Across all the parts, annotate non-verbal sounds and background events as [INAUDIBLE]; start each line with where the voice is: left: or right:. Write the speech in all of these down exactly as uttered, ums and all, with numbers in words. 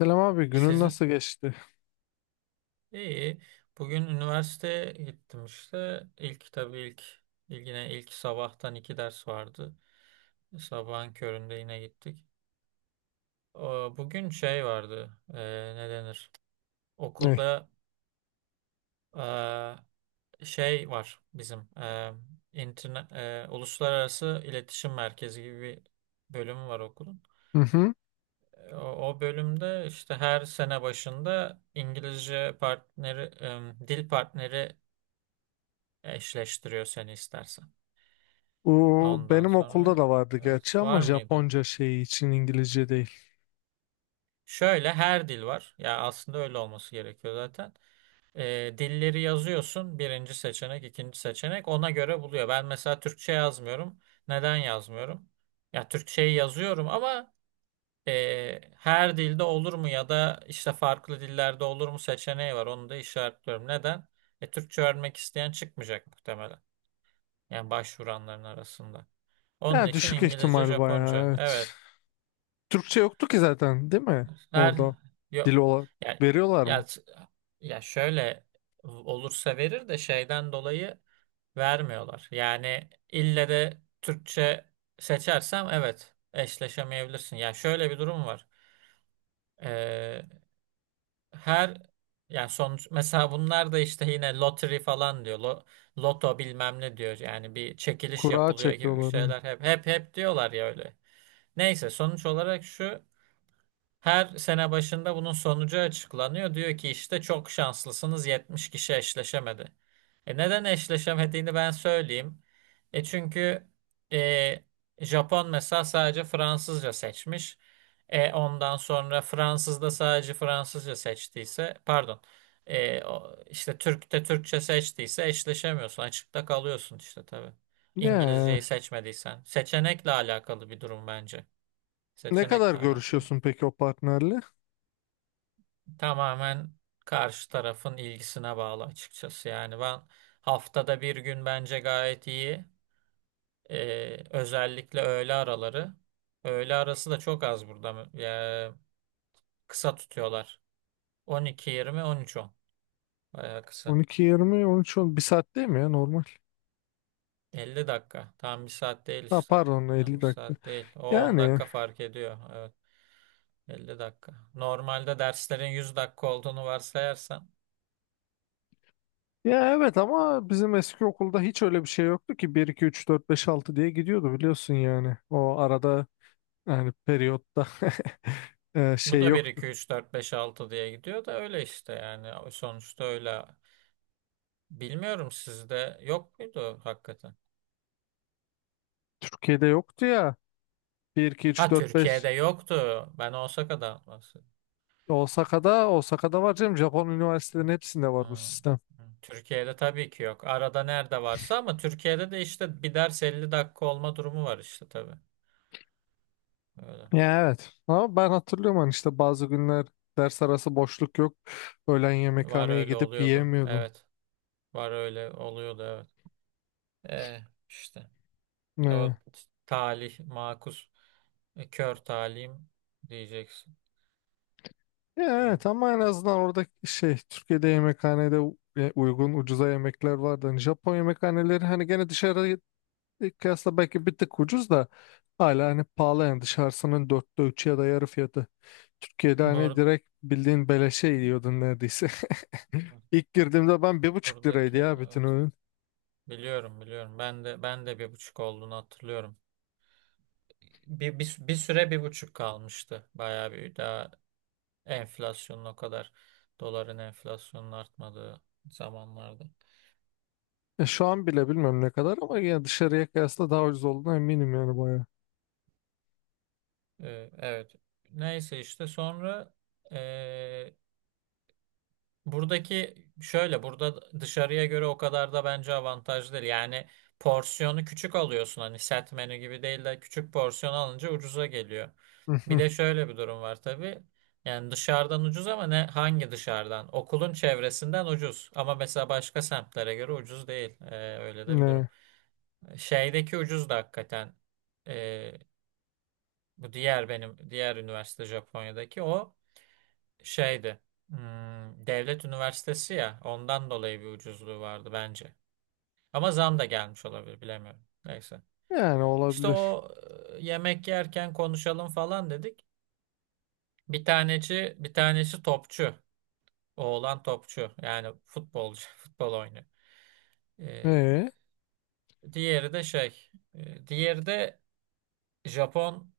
left: Selam abi, günün
right: Sizin
left: nasıl geçti?
right: iyi. Bugün üniversiteye gittim işte. İlk tabii ilk ilk yine ilk sabahtan iki ders vardı. Sabahın köründe yine gittik. O, bugün şey vardı. E, ne denir?
left: Ne?
right: Okulda e, şey var bizim e, interne, e, uluslararası iletişim merkezi gibi bir bölümü var okulun.
left: Hı hı.
right: E, O, o bölümde işte her sene başında İngilizce partneri, e, dil partneri eşleştiriyor seni istersen.
left: Bu
right: Ondan
left: benim
right: sonra,
left: okulda da vardı
right: evet,
left: gerçi ama
right: var mıydı?
left: Japonca şeyi için, İngilizce değil.
right: Şöyle her dil var. Ya aslında öyle olması gerekiyor zaten. Ee, dilleri yazıyorsun. Birinci seçenek, ikinci seçenek ona göre buluyor. Ben mesela Türkçe yazmıyorum. Neden yazmıyorum? Ya Türkçeyi yazıyorum ama e, her dilde olur mu ya da işte farklı dillerde olur mu seçeneği var. Onu da işaretliyorum. Neden? E, Türkçe öğrenmek isteyen çıkmayacak muhtemelen. Yani başvuranların arasında. Onun
left: Ya,
right: için
left: düşük
right: İngilizce,
left: ihtimal bayağı,
right: Japonca.
left: evet.
right: Evet.
left: Türkçe yoktu ki zaten, değil mi?
right: Her,
left: Orada dil
right: yok.
left: olarak
right: Ya
left: veriyorlar mı?
right: ya ya şöyle olursa verir de şeyden dolayı vermiyorlar. Yani ille de Türkçe seçersem evet eşleşemeyebilirsin. Ya şöyle bir durum var. Ee, her yani sonuç, mesela bunlar da işte yine lottery falan diyor. Lo- loto bilmem ne diyor. Yani bir çekiliş
left: Kura
right: yapılıyor gibi bir
left: çekiyorlar. Ha.
right: şeyler hep hep hep diyorlar ya öyle. Neyse, sonuç olarak şu: her sene başında bunun sonucu açıklanıyor. Diyor ki işte çok şanslısınız. Yetmiş kişi eşleşemedi. E neden eşleşemediğini ben söyleyeyim. E çünkü e, Japon mesela sadece Fransızca seçmiş. E ondan sonra Fransız da sadece Fransızca seçtiyse, pardon, e, o- işte Türk de Türkçe seçtiyse eşleşemiyorsun. Açıkta kalıyorsun işte tabii. İngilizceyi
left: Ya,
right: seçmediysen. Seçenekle alakalı bir durum bence.
left: ne kadar
right: Seçenekle alakalı.
left: görüşüyorsun peki o partnerle?
right: Tamamen karşı tarafın ilgisine bağlı açıkçası. Yani ben haftada bir gün bence gayet iyi. Ee, özellikle öğle araları. Öğle arası da çok az burada. mı- Ya, kısa tutuyorlar. on iki yirmi, on üç on. Bayağı
left: On
right: kısa.
left: iki yirmi, on üç on bir saat değil mi ya, normal?
right: elli dakika. Tam bir saat değil
left: Ha,
right: işte.
left: pardon,
right: Tam
left: elli
right: bir
left: dakika.
right: saat değil. O on
left: Yani.
right: dakika fark ediyor. Evet. elli dakika. Normalde derslerin yüz dakika olduğunu varsayarsan,
left: Ya, evet, ama bizim eski okulda hiç öyle bir şey yoktu ki, bir iki üç dört beş altı diye gidiyordu, biliyorsun yani. O arada, yani periyotta [LAUGHS] e,
right: bu
left: şey
right: da bir
left: yoktu.
right: iki üç dört beş altı diye gidiyor da öyle işte yani. Sonuçta öyle. Bilmiyorum sizde yok muydu hakikaten?
left: Türkiye'de yoktu ya. Bir iki üç
right: Ha,
left: dört beş.
right: Türkiye'de yoktu. Ben Osaka'dan bahsediyorum.
left: Osaka'da Osaka'da var canım. Japon üniversitelerinin hepsinde var bu
right: Hmm.
left: sistem.
right: Türkiye'de tabii ki yok. Arada nerede varsa ama Türkiye'de de işte bir ders elli dakika olma durumu var işte tabii. Öyle.
left: Ya, evet. Ama ben hatırlıyorum, hani işte bazı günler ders arası boşluk yok. Öğlen
right: Var,
left: yemekhaneye
right: öyle
left: gidip
right: oluyordu.
left: yiyemiyordun.
right: Evet. Var, öyle oluyordu, evet. Eh, işte
left: E,
right: o talih makus e, kör talihim diyeceksin.
left: Ya,
right: Değil.
left: evet, ama en
right: Tamam.
left: azından orada şey, Türkiye'de yemekhanede u- e, uygun, ucuza yemekler vardı. Hani Japon yemekhaneleri, hani gene dışarıya kıyasla belki bir tık ucuz da hala hani pahalı yani, dışarısının dörtte üçü ya da yarı fiyatı. Türkiye'de hani
right: Bur
left: direkt bildiğin beleşe yiyordun neredeyse. [LAUGHS] İlk girdiğimde ben, bir buçuk liraydı
right: buradaki,
left: ya bütün
right: evet,
left: öğün.
right: biliyorum, biliyorum. Ben de ben de bir buçuk olduğunu hatırlıyorum. Bir, bir, bir süre bir buçuk kalmıştı. Bayağı bir daha, enflasyonun o kadar, doların enflasyonun artmadığı zamanlarda.
left: Ya şu an bile bilmiyorum ne kadar ama, yani dışarıya kıyasla daha ucuz olduğuna eminim yani, bayağı.
right: Ee, evet. Neyse, işte sonra. Buradaki şöyle: burada dışarıya göre o kadar da bence avantajlı değil. Yani porsiyonu küçük alıyorsun, hani set menü gibi değil de küçük porsiyon alınca ucuza geliyor. Bir
left: [LAUGHS]
right: de şöyle bir durum var tabii. Yani dışarıdan ucuz ama ne, hangi dışarıdan? Okulun çevresinden ucuz ama mesela başka semtlere göre ucuz değil. Ee, öyle de bir durum.
left: Ne?
right: Şeydeki ucuz da hakikaten, ee, bu diğer benim diğer üniversite Japonya'daki o şeydi. Hmm, devlet üniversitesi ya. Ondan dolayı bir ucuzluğu vardı bence. Ama zam da gelmiş olabilir, bilemiyorum. Neyse.
left: Yani
right: İşte
left: olabilir.
right: o, e, yemek yerken konuşalım falan dedik. Bir taneci, bir tanesi topçu. Oğlan topçu. Yani futbolcu, [LAUGHS] futbol oynuyor. E,
left: E?
right: Diğeri de şey, e, diğeri de Japon,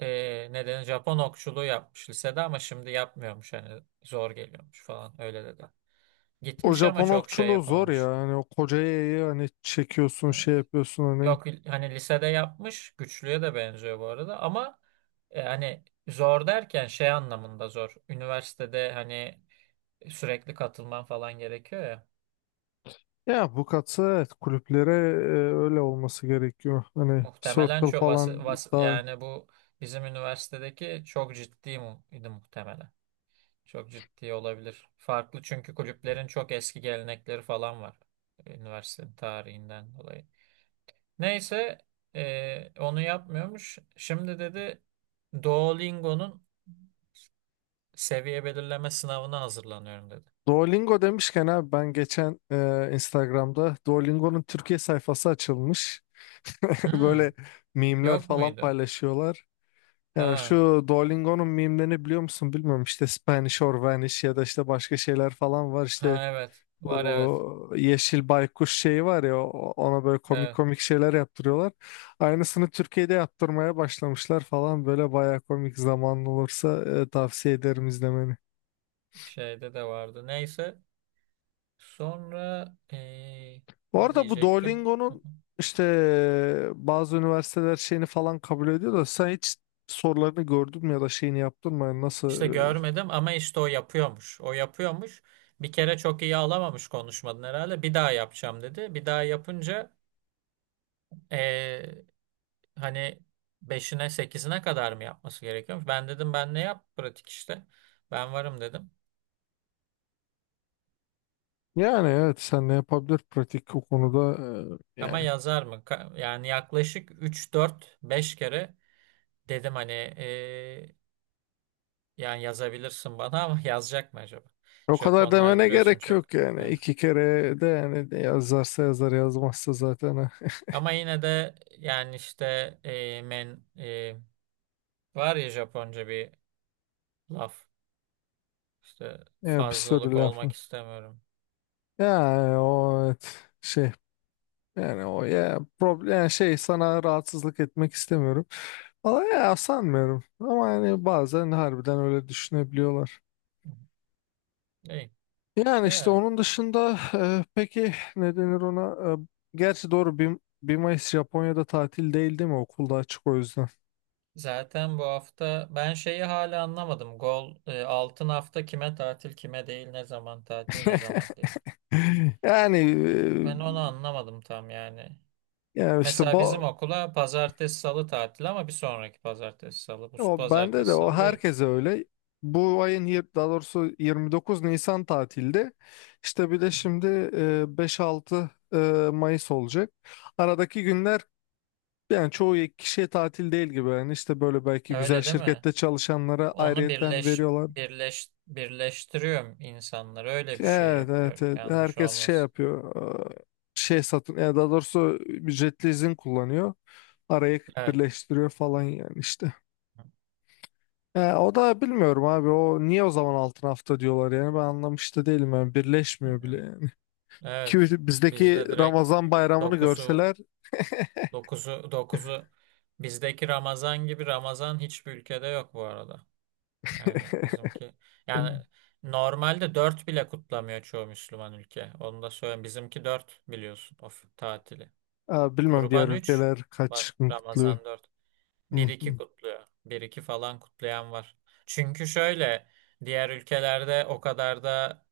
right: e, nedeni Japon okçuluğu yapmış lisede ama şimdi yapmıyormuş, hani zor geliyormuş falan, öyle dedi.
left: O
right: Gitmiş ama
left: Japon
right: çok şey
left: okçuluğu zor ya.
right: yapamamış.
left: Hani o koca yayı hani çekiyorsun, şey yapıyorsun hani.
right: Yok, hani lisede yapmış, güçlüye de benziyor bu arada ama e, hani zor derken şey anlamında zor. Üniversitede hani sürekli katılman falan gerekiyor ya.
left: Ya, bu katı, evet, kulüplere e, öyle olması gerekiyor. Hani
right: Muhtemelen
left: Circle
right: çok, vas,
left: falan
right: vas
left: da.
right: yani bu bizim üniversitedeki çok ciddi mu idi muhtemelen. Çok ciddi olabilir. Farklı çünkü kulüplerin çok eski gelenekleri falan var. e, Üniversitenin tarihinden dolayı. Neyse, e, onu yapmıyormuş. Şimdi dedi, Duolingo'nun seviye belirleme sınavına hazırlanıyorum, dedi.
left: Duolingo demişken abi, ben geçen e, Instagram'da Duolingo'nun Türkiye sayfası açılmış. [LAUGHS]
right: Hmm,
left: Böyle mimler
right: Yok
left: falan
right: muydu?
left: paylaşıyorlar. Ya
right: Ha,
left: şu Duolingo'nun mimlerini biliyor musun, bilmiyorum. İşte Spanish or Vanish ya da işte başka şeyler falan var. İşte
right: ha, evet. Var, evet.
left: bu yeşil baykuş şeyi var ya, o- ona böyle komik
right: Evet,
left: komik şeyler yaptırıyorlar. Aynısını Türkiye'de yaptırmaya başlamışlar falan, böyle baya komik. Zamanlı olursa e, tavsiye ederim izlemeni.
right: şeyde de vardı. Neyse. Sonra, eee,
left: Bu
right: ne
left: arada bu
right: diyecektim? Hı hı.
left: Duolingo'nun işte e, bazı üniversiteler şeyini falan kabul ediyor da, sen hiç sorularını gördün mü ya da şeyini yaptın mı? Yani, nasıl?
right: İşte
left: e,
right: görmedim ama işte o yapıyormuş. O yapıyormuş. Bir kere çok iyi alamamış konuşmadan herhalde. Bir daha yapacağım dedi. Bir daha yapınca eee, hani beşine sekizine kadar mı yapması gerekiyormuş? Ben dedim, ben ne yap, pratik işte. Ben varım dedim.
left: Yani, evet, sen ne yapabilir pratik o konuda, e,
right: Ama
left: yani.
right: yazar mı? Ka- Yani yaklaşık üç dört beş kere dedim, hani eee, yani yazabilirsin bana ama [LAUGHS] yazacak mı acaba?
left: O kadar
right: Japonlar
left: demene
right: biliyorsun
left: gerek
right: çok.
left: yok yani.
right: Evet.
left: İki kere de yani, de yazarsa yazar, yazmazsa zaten eh,
right: Ama yine de yani işte eee, men eee, var ya Japonca bir laf. İşte
left: ya, bir sürü
right: fazlalık
left: laf
right: olmak
left: var.
right: istemiyorum.
left: Yani o, evet, şey, yani o, ya problem yani, şey, sana rahatsızlık etmek istemiyorum. Valla ya, sanmıyorum, ama yani bazen harbiden öyle düşünebiliyorlar.
right: İyi.
left: Yani işte
right: Ya,
left: onun dışında, eh, peki ne denir ona? Eh, gerçi, doğru bir... 1 Mayıs Japonya'da tatil değil, değil mi? Okulda açık o yüzden.
right: zaten bu hafta ben şeyi hala anlamadım. Gol eee, altın hafta kime tatil, kime değil, ne zaman tatil, ne zaman değil.
left: [LAUGHS] Yani, eh,
right: Ben onu anlamadım tam yani.
left: yani işte
right: Mesela bizim
left: bu.
right: okula pazartesi salı tatil ama bir sonraki pazartesi salı. Bu
left: O, bende de,
right: pazartesi
left: o
right: salı değil.
left: herkese öyle. Bu ayın yir- daha doğrusu 29 Nisan tatilde. İşte bir de şimdi e, beş altı e, Mayıs olacak. Aradaki günler yani çoğu kişiye tatil değil gibi. Yani işte böyle belki güzel
right: Öyle değil mi?
left: şirkette çalışanlara
right: Onu
left: ayrıyetten
right: birleş
left: veriyorlar.
right: birleş birleştiriyorum insanları. Öyle bir şey
left: Evet, evet,
right: yapıyor.
left: evet.
right: Yanlış
left: Herkes şey
right: olmasın.
left: yapıyor. e, Şey satın, yani daha doğrusu ücretli izin kullanıyor. Araya
right: Evet.
left: birleştiriyor falan yani, işte. E, o da bilmiyorum abi. O niye o zaman altın hafta diyorlar yani, ben anlamış da değilim yani, birleşmiyor bile
right: Hı.
left: yani. [LAUGHS] Ki
right: Evet.
left: bizdeki
right: Bizde direkt
left: Ramazan bayramını
right: dokuzu
left: görseler...
right: dokuzu dokuzu bizdeki Ramazan gibi Ramazan hiçbir ülkede yok bu arada. Yani bizimki, yani
left: [CLEARS THROAT]
right: normalde dört bile kutlamıyor çoğu Müslüman ülke. Onu da söyleyeyim. Bizimki dört, biliyorsun, of tatili.
left: e, Bilmem diğer
right: Kurban üç,
left: ülkeler kaç gün kutluyor.
right: Ramazan dört.
left: Hı
right: Bir iki
left: hı.
right: kutluyor. Bir iki falan kutlayan var. Çünkü şöyle, diğer ülkelerde o kadar da,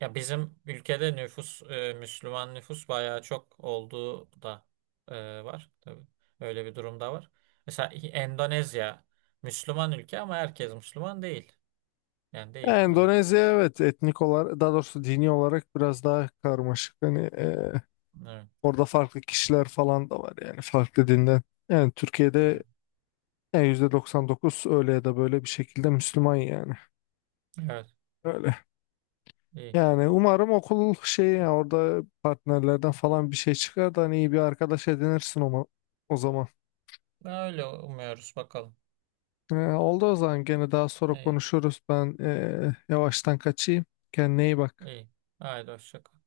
right: ya bizim ülkede nüfus, e, Müslüman nüfus bayağı çok olduğu da e, var tabii. Öyle bir durum da var. Mesela Endonezya Müslüman ülke ama herkes Müslüman değil. Yani
left: Yani
right: değil. Evet.
left: Endonezya, evet, etnik olarak, daha doğrusu dini olarak biraz daha karmaşık. Hani e,
right: Evet.
left: orada farklı kişiler falan da var yani, farklı dinden. Yani
right: Hı.
left: Türkiye'de yani yüzde doksan dokuz öyle ya da böyle bir şekilde Müslüman yani.
right: Evet.
left: Öyle.
right: İyi.
left: Yani umarım okul şey, ya orada partnerlerden falan bir şey çıkar da hani iyi bir arkadaş edinirsin o, o zaman.
right: Öyle umuyoruz bakalım.
left: Ee, oldu, o zaman gene daha sonra
right: İyi.
left: konuşuruz. Ben ee, yavaştan kaçayım. Kendine iyi bak.
right: İyi. Haydi, hoşça kal.